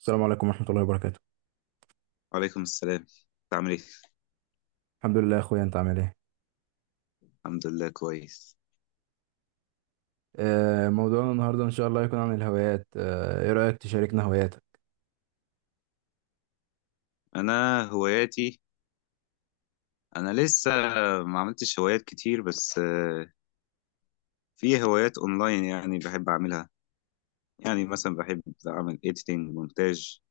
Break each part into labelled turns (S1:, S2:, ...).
S1: السلام عليكم ورحمة الله وبركاته.
S2: وعليكم السلام. انت عامل ايه؟
S1: الحمد لله يا اخويا، انت عامل ايه؟
S2: الحمد لله، كويس.
S1: موضوعنا النهاردة ان شاء الله يكون عن الهوايات. ايه رأيك تشاركنا هواياتك؟
S2: انا هواياتي، انا لسه ما عملتش هوايات كتير، بس في هوايات اونلاين يعني بحب اعملها. يعني مثلا بحب اعمل ايديتنج مونتاج.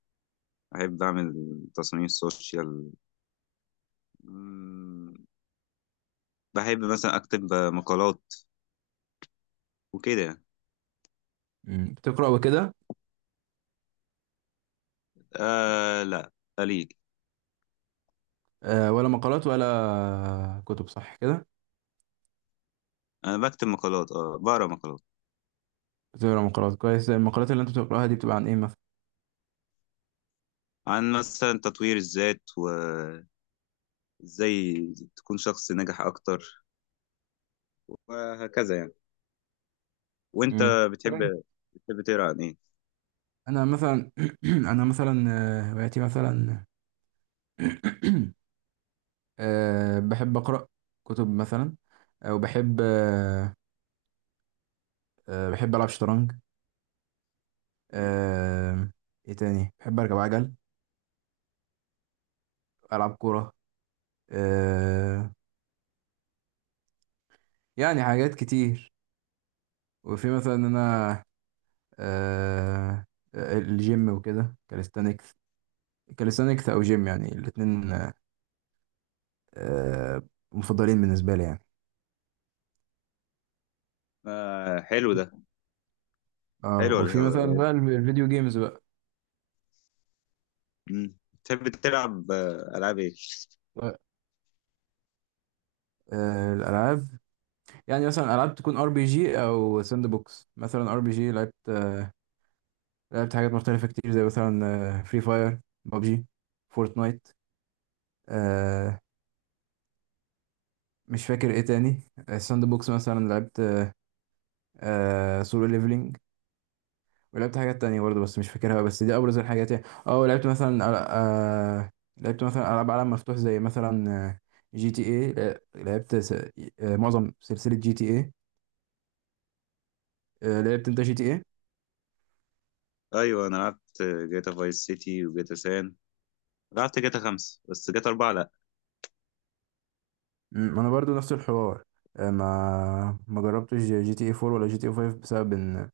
S2: بحب اعمل تصميم سوشيال. مم، بحب مثلا اكتب مقالات وكده.
S1: بتقرأ وكده؟
S2: آه، لا، قليل.
S1: ولا مقالات ولا كتب، صح كده؟
S2: انا بكتب مقالات، بقرا مقالات
S1: بتقرأ مقالات؟ كويس. المقالات اللي انت بتقرأها دي بتبقى عن ايه مثلا؟
S2: عن مثلا تطوير الذات، وازاي تكون شخص ناجح اكتر، وهكذا يعني. وانت
S1: مم.
S2: بتحب
S1: طيب.
S2: بتحب تقرا عن ايه؟
S1: انا مثلا انا مثلا، هواياتي مثلا. بحب اقرا كتب مثلا، او بحب بحب العب شطرنج. آه، ايه تاني؟ بحب اركب عجل، العب كوره. آه يعني حاجات كتير. وفي مثلا إن انا، آه الجيم وكده، كاليستانكس. كاليستانكس او جيم، يعني الاتنين آه مفضلين بالنسبة لي يعني.
S2: آه، حلو ده.
S1: اه،
S2: حلو، اللي
S1: وفي مثلا
S2: هو
S1: بقى الفيديو جيمز بقى.
S2: بتحب تلعب العاب ايه؟
S1: الالعاب يعني مثلا العاب تكون ار بي جي او ساند بوكس. مثلا ار بي جي، لعبت لعبت حاجات مختلفة كتير، زي مثلا فري فاير، بابجي، فورتنايت. Free Fire، PUBG، Fortnite. مش فاكر ايه تاني. الساند بوكس مثلا لعبت سولو ليفلينج. ولعبت حاجات تانية برضه بس مش فاكرها، بس دي ابرز الحاجات يعني. اه، لعبت مثلا، آه لعبت مثلا العاب عالم مفتوح زي مثلا، جي تي اي. لعبت س... معظم سلسلة جي تي اي. لعبت انت جي تي اي؟
S2: ايوه، انا لعبت جاتا فايس سيتي وجاتا سان. لعبت جاتا 5، بس جاتا 4 لأ.
S1: ما انا برضه نفس الحوار. ما جربتش جي تي اي 4 ولا جي تي اي 5، بسبب ان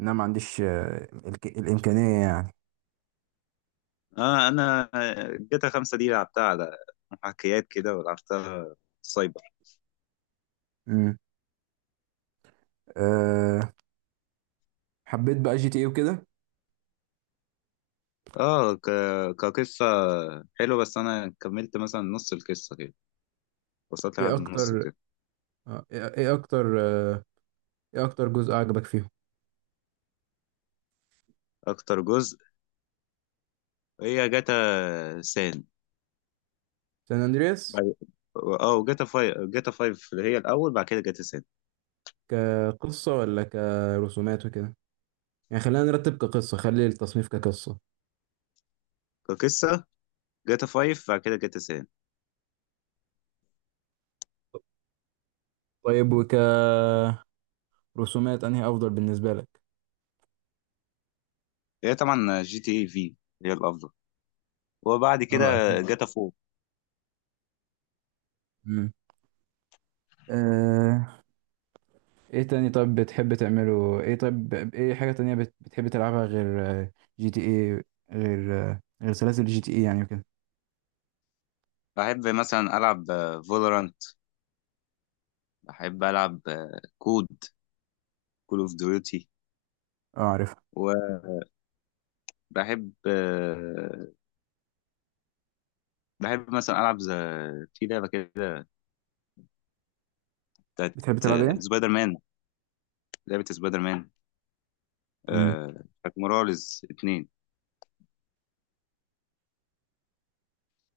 S1: انا ما عنديش الامكانية يعني.
S2: أنا جاتا 5 دي لعبتها على محاكيات كده، ولعبتها سايبر.
S1: مم. آه حبيت بقى جي تي اي وكده.
S2: آه ك... كقصة حلوة، بس أنا كملت مثلا نص القصة كده، وصلت
S1: ايه
S2: لحد النص
S1: اكتر
S2: كده.
S1: آه، ايه إيه اكتر آه، ايه اكتر جزء عجبك فيهم؟
S2: أكتر جزء هي جاتا سان.
S1: سان اندرياس؟
S2: بعد- اه وجاتا فايف، جاتا فايف اللي هي الأول، بعد كده جاتا سان.
S1: كقصة ولا كرسومات وكده؟ يعني خلينا نرتب، كقصة، خلي التصنيف كقصة.
S2: كقصة، جاتا 5 بعد كده جاتا سان.
S1: طيب، وكرسومات، انهي افضل بالنسبة لك؟
S2: هي طبعا جي تي اي في هي الأفضل، وبعد كده
S1: اه اكيد.
S2: جاتا 4.
S1: امم آه، ايه تاني طيب بتحب تعمله؟ ايه طيب ايه حاجة تانية بتحب تلعبها غير جي تي ايه؟ غير غير سلاسل جي تي ايه يعني وكده.
S2: بحب مثلا ألعب فولورانت. بحب ألعب كود، كول أوف ديوتي.
S1: اه عارفها.
S2: وبحب آه، بحب مثلا ألعب في لعبة كده بتاعت
S1: بتحب تلعب ايه؟
S2: سبايدر مان. لعبة سبايدر مان،
S1: امم
S2: آه، بتاعت موراليز 2.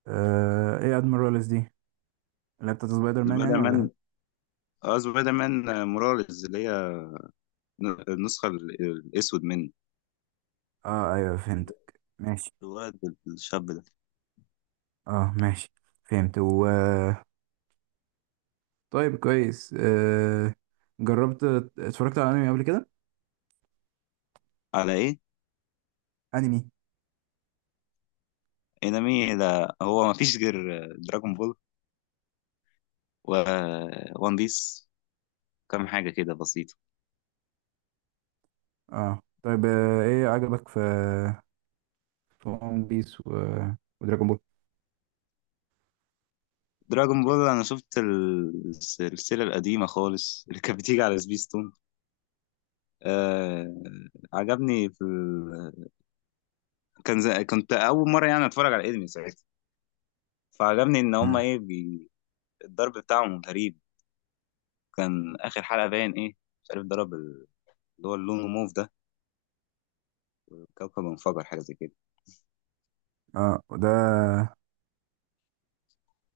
S1: ايه ادميرالز دي، اللي هي بتاعت سبايدر مان
S2: سبايدر
S1: يعني؟
S2: مان
S1: ولا؟
S2: اه سبايدر مان، موراليز اللي هي النسخة الأسود منه.
S1: اه ايوه فهمتك، ماشي.
S2: الواد، الشاب ده.
S1: اه ماشي، فهمت. طيب كويس. جربت، اتفرجت على انمي قبل كده؟
S2: على ايه؟
S1: انمي.
S2: انمي، ده هو ما فيش غير دراجون بول، وون بيس، كام حاجة كده بسيطة.
S1: اه طيب، ايه عجبك في في ون بيس ودراجون بول؟
S2: دراجون بول أنا شفت السلسلة القديمة خالص اللي كانت بتيجي على سبيستون. آه عجبني في كنت أول مرة يعني أتفرج على الأنمي ساعتها. فعجبني إن هما
S1: مم.
S2: الضرب بتاعهم غريب. كان آخر حلقة باين إيه، مش عارف ضرب اللي هو اللون موف ده، الكوكب انفجر، حاجة زي كده.
S1: اه وده،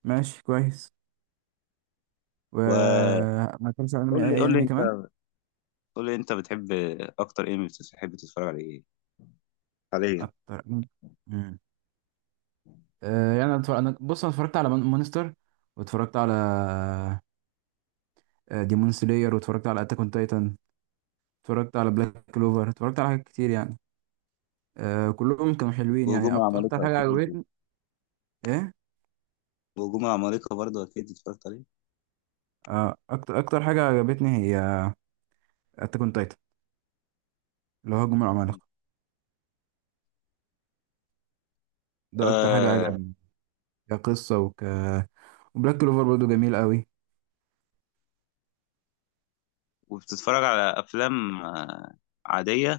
S1: ماشي كويس. و
S2: وقول
S1: ما اتفرجتش على انمي، اي
S2: لي
S1: أي
S2: قول لي
S1: انمي كمان؟
S2: أنت قول لي أنت بتحب، أكتر أنمي بتحب تتفرج على إيه حاليا؟
S1: اكتر. مم. يعني أنا اتفرج... انا بص انا اتفرجت على مونستر، واتفرجت على ديمون سلاير، واتفرجت على اتاك اون تايتن، اتفرجت على بلاك كلوفر، اتفرجت على حاجات كتير يعني. كلهم كانوا حلوين يعني.
S2: وهجوم
S1: اكتر
S2: العمالقة
S1: حاجة
S2: أكيد
S1: عجبتني، ايه،
S2: وهجوم العمالقة برضه أكيد اتفرجت عليه.
S1: اكتر حاجه عجبتني هي اتاك اون تايتن، اللي هو هجوم العمالقه.
S2: مم.
S1: ده اكتر حاجه
S2: آه
S1: عجبني كقصه وبلاك كلوفر برضه جميل قوي.
S2: وبتتفرج على أفلام عادية،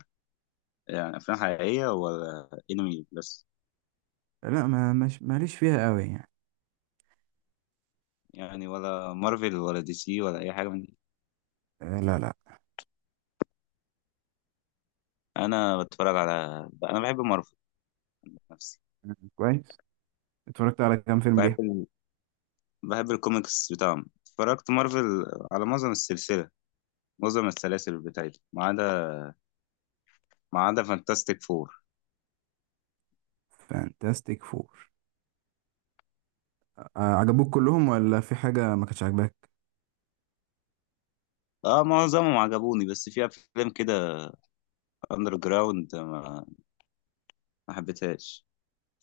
S2: يعني أفلام حقيقية ولا أنمي بس؟
S1: لا، ما مش ماليش فيها قوي يعني.
S2: يعني ولا مارفل ولا دي سي ولا أي حاجة من دي؟
S1: لا لا.
S2: أنا بتفرج على أنا بحب مارفل نفسي.
S1: كويس. اتفرجت على كام فيلم
S2: بحب
S1: ليها؟
S2: ال... بحب الكوميكس بتاعهم، اتفرجت مارفل على معظم السلسلة، معظم السلاسل بتاعتي، ما عدا فانتاستيك فور.
S1: فانتاستيك فور. عجبوك كلهم ولا في حاجه ما كانتش عاجباك؟
S2: اه، معظمهم عجبوني، بس في افلام كده اندر جراوند ما حبيتهاش،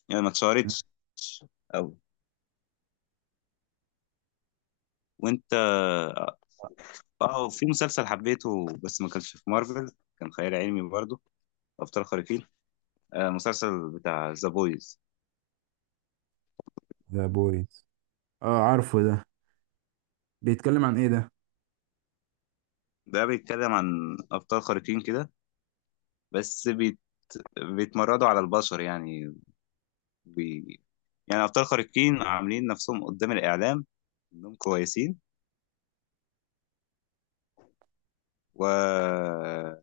S2: يعني ما اتشهرتش أوي. وانت؟ اه، في مسلسل حبيته بس ما كانش في مارفل، كان خيال علمي برضه، ابطال خارقين. مسلسل بتاع ذا بويز.
S1: ذا بويز؟ اه عارفه ده. بيتكلم عن ايه ده؟
S2: ده بيتكلم عن ابطال خارقين كده، بس بيتمردوا على البشر، يعني بي... يعني ابطال خارقين عاملين نفسهم قدام الاعلام انهم كويسين، والابطال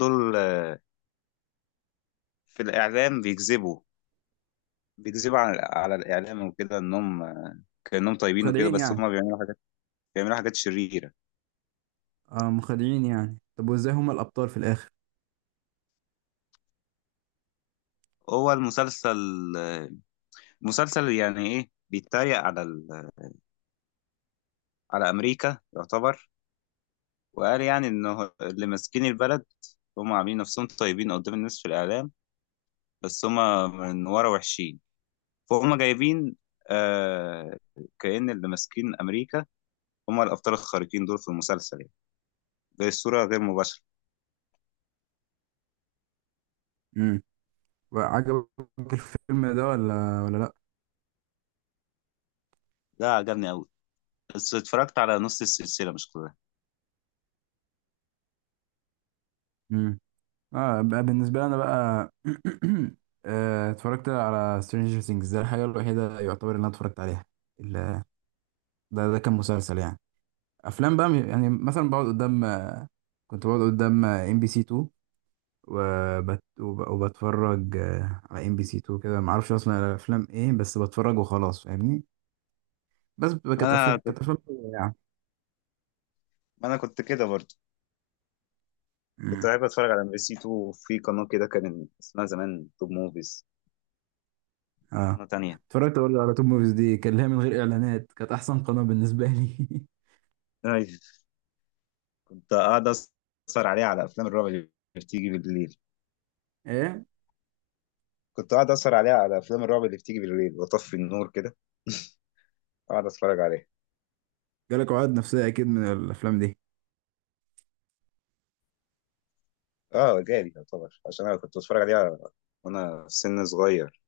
S2: دول في الاعلام بيكذبوا على الإعلام وكده، إنهم كأنهم طيبين وكده،
S1: مخادعين
S2: بس
S1: يعني؟
S2: هما بيعملوا حاجات شريرة.
S1: اه مخادعين يعني. طب وازاي هما الابطال في الاخر؟
S2: هو المسلسل، آه، مسلسل يعني إيه، بيتريق على أمريكا يعتبر، وقال يعني إنه اللي ماسكين البلد هما عاملين نفسهم طيبين قدام الناس في الإعلام، بس هما من ورا وحشين. فهم جايبين، آه كأن اللي ماسكين أمريكا هما الأبطال الخارقين دول في المسلسل، يعني. دي الصورة غير مباشرة.
S1: امم، وعجبك الفيلم ده ولا ولا؟
S2: ده عجبني أوي، بس اتفرجت على نص السلسلة مش كلها.
S1: لا. اه بقى بالنسبه لي انا بقى، اتفرجت على سترينجر ثينجز. ده الحاجه الوحيده يعتبر اللي انا اتفرجت عليها. ال- ده كان مسلسل يعني. افلام بقى يعني مثلا بقعد قدام كنت بقعد قدام ام بي سي 2، وبتفرج على ام بي سي 2 كده. ما اعرفش اصلا الافلام ايه، بس بتفرج وخلاص، فاهمني؟ بس بتبقى،
S2: ما
S1: كانت
S2: انا
S1: كانت
S2: كنت
S1: افلام حلوة يعني.
S2: ما انا كنت كده برضه. كنت
S1: مم.
S2: بحب اتفرج على ام بي سي 2، في قناه كده كان اسمها زمان توب موفيز،
S1: اه،
S2: قناه تانية.
S1: اتفرجت برضه على توب موفيز دي، كان ليها من غير اعلانات، كانت احسن قناه بالنسبه لي.
S2: أيوة. كنت قاعد اسهر عليها على افلام الرعب اللي بتيجي بالليل
S1: ايه،
S2: كنت قاعد اسهر عليها على افلام الرعب اللي بتيجي بالليل، واطفي النور كده، اقعد اتفرج عليها.
S1: جالك عقد نفسية أكيد من الأفلام دي.
S2: اه، جالي يعتبر، عشان انا كنت بتفرج عليها وانا في سن صغير.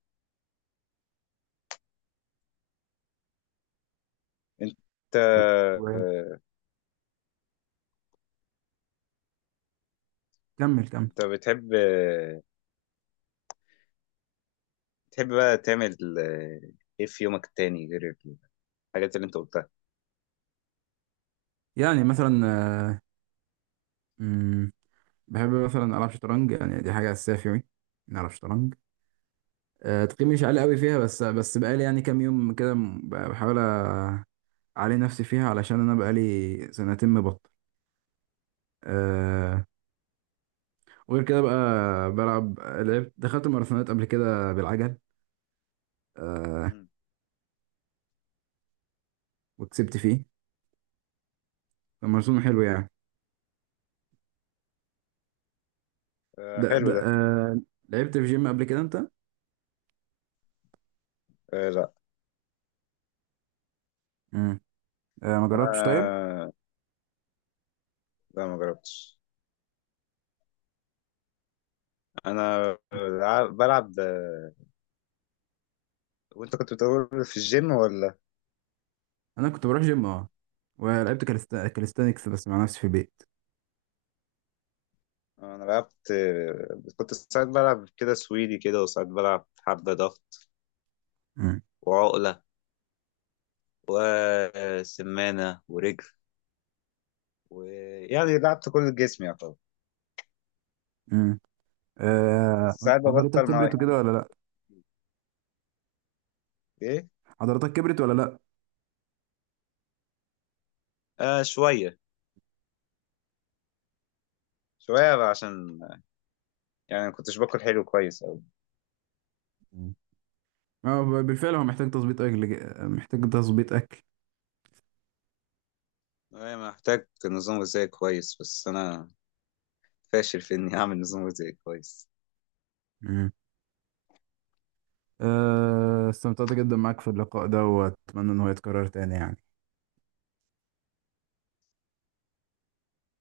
S2: انت
S1: و- و-
S2: آه،
S1: كمل كمل.
S2: انت بتحب بقى تعمل ايه في يومك التاني غير الحاجات اللي انت قلتها؟
S1: يعني مثلا، آه، مم، بحب مثلا ألعب شطرنج، يعني دي حاجة أساسية في يومي، إني ألعب شطرنج. تقييمي مش عالي قوي فيها، بس بقالي يعني كام يوم كده، بحاول أعلي نفسي فيها، علشان أنا بقالي سنتين مبطل. آه، وغير كده بقى، لعبت، دخلت ماراثونات قبل كده بالعجل، آه،
S2: مم.
S1: وكسبت فيه. الماراثون حلو يعني.
S2: آه،
S1: ده ده
S2: حلو ده.
S1: آه، لعبت في جيم قبل كده أنت؟
S2: آه، لا.
S1: مم. ما جربتش طيب؟
S2: انا لا، ما جربتش. انا بلعب، وانت كنت بتقول في الجيم ولا؟
S1: انا كنت بروح جيم، اه، ولعبت كاليستانكس بس مع نفسي في البيت.
S2: انا لعبت آه، كنت ساعات بلعب كده سويدي كده، وساعات بلعب حبة ضغط،
S1: مم.
S2: وعقلة، وسمانة ورجل، ويعني لعبت كل جسمي يعتبر.
S1: مم. آه،
S2: بس ساعات
S1: عضلاتك
S2: ببطل، مع،
S1: كبرت وكده
S2: يعني.
S1: ولا لا؟
S2: ايه؟
S1: عضلاتك كبرت ولا لا؟
S2: شوية، شوية بقى، عشان يعني ما كنتش باكل حلو كويس أوي.
S1: مم. اه، بالفعل هو محتاج تظبيط اكل، محتاج تظبيط اكل.
S2: أنا محتاج نظام غذائي كويس، بس أنا فاشل في إني أعمل نظام غذائي كويس.
S1: مم. استمتعت جدا معاك في اللقاء ده، واتمنى ان هو يتكرر تاني يعني.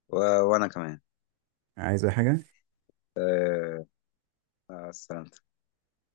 S2: و... وانا كمان.
S1: عايز اي حاجة؟
S2: أه... مع السلامة.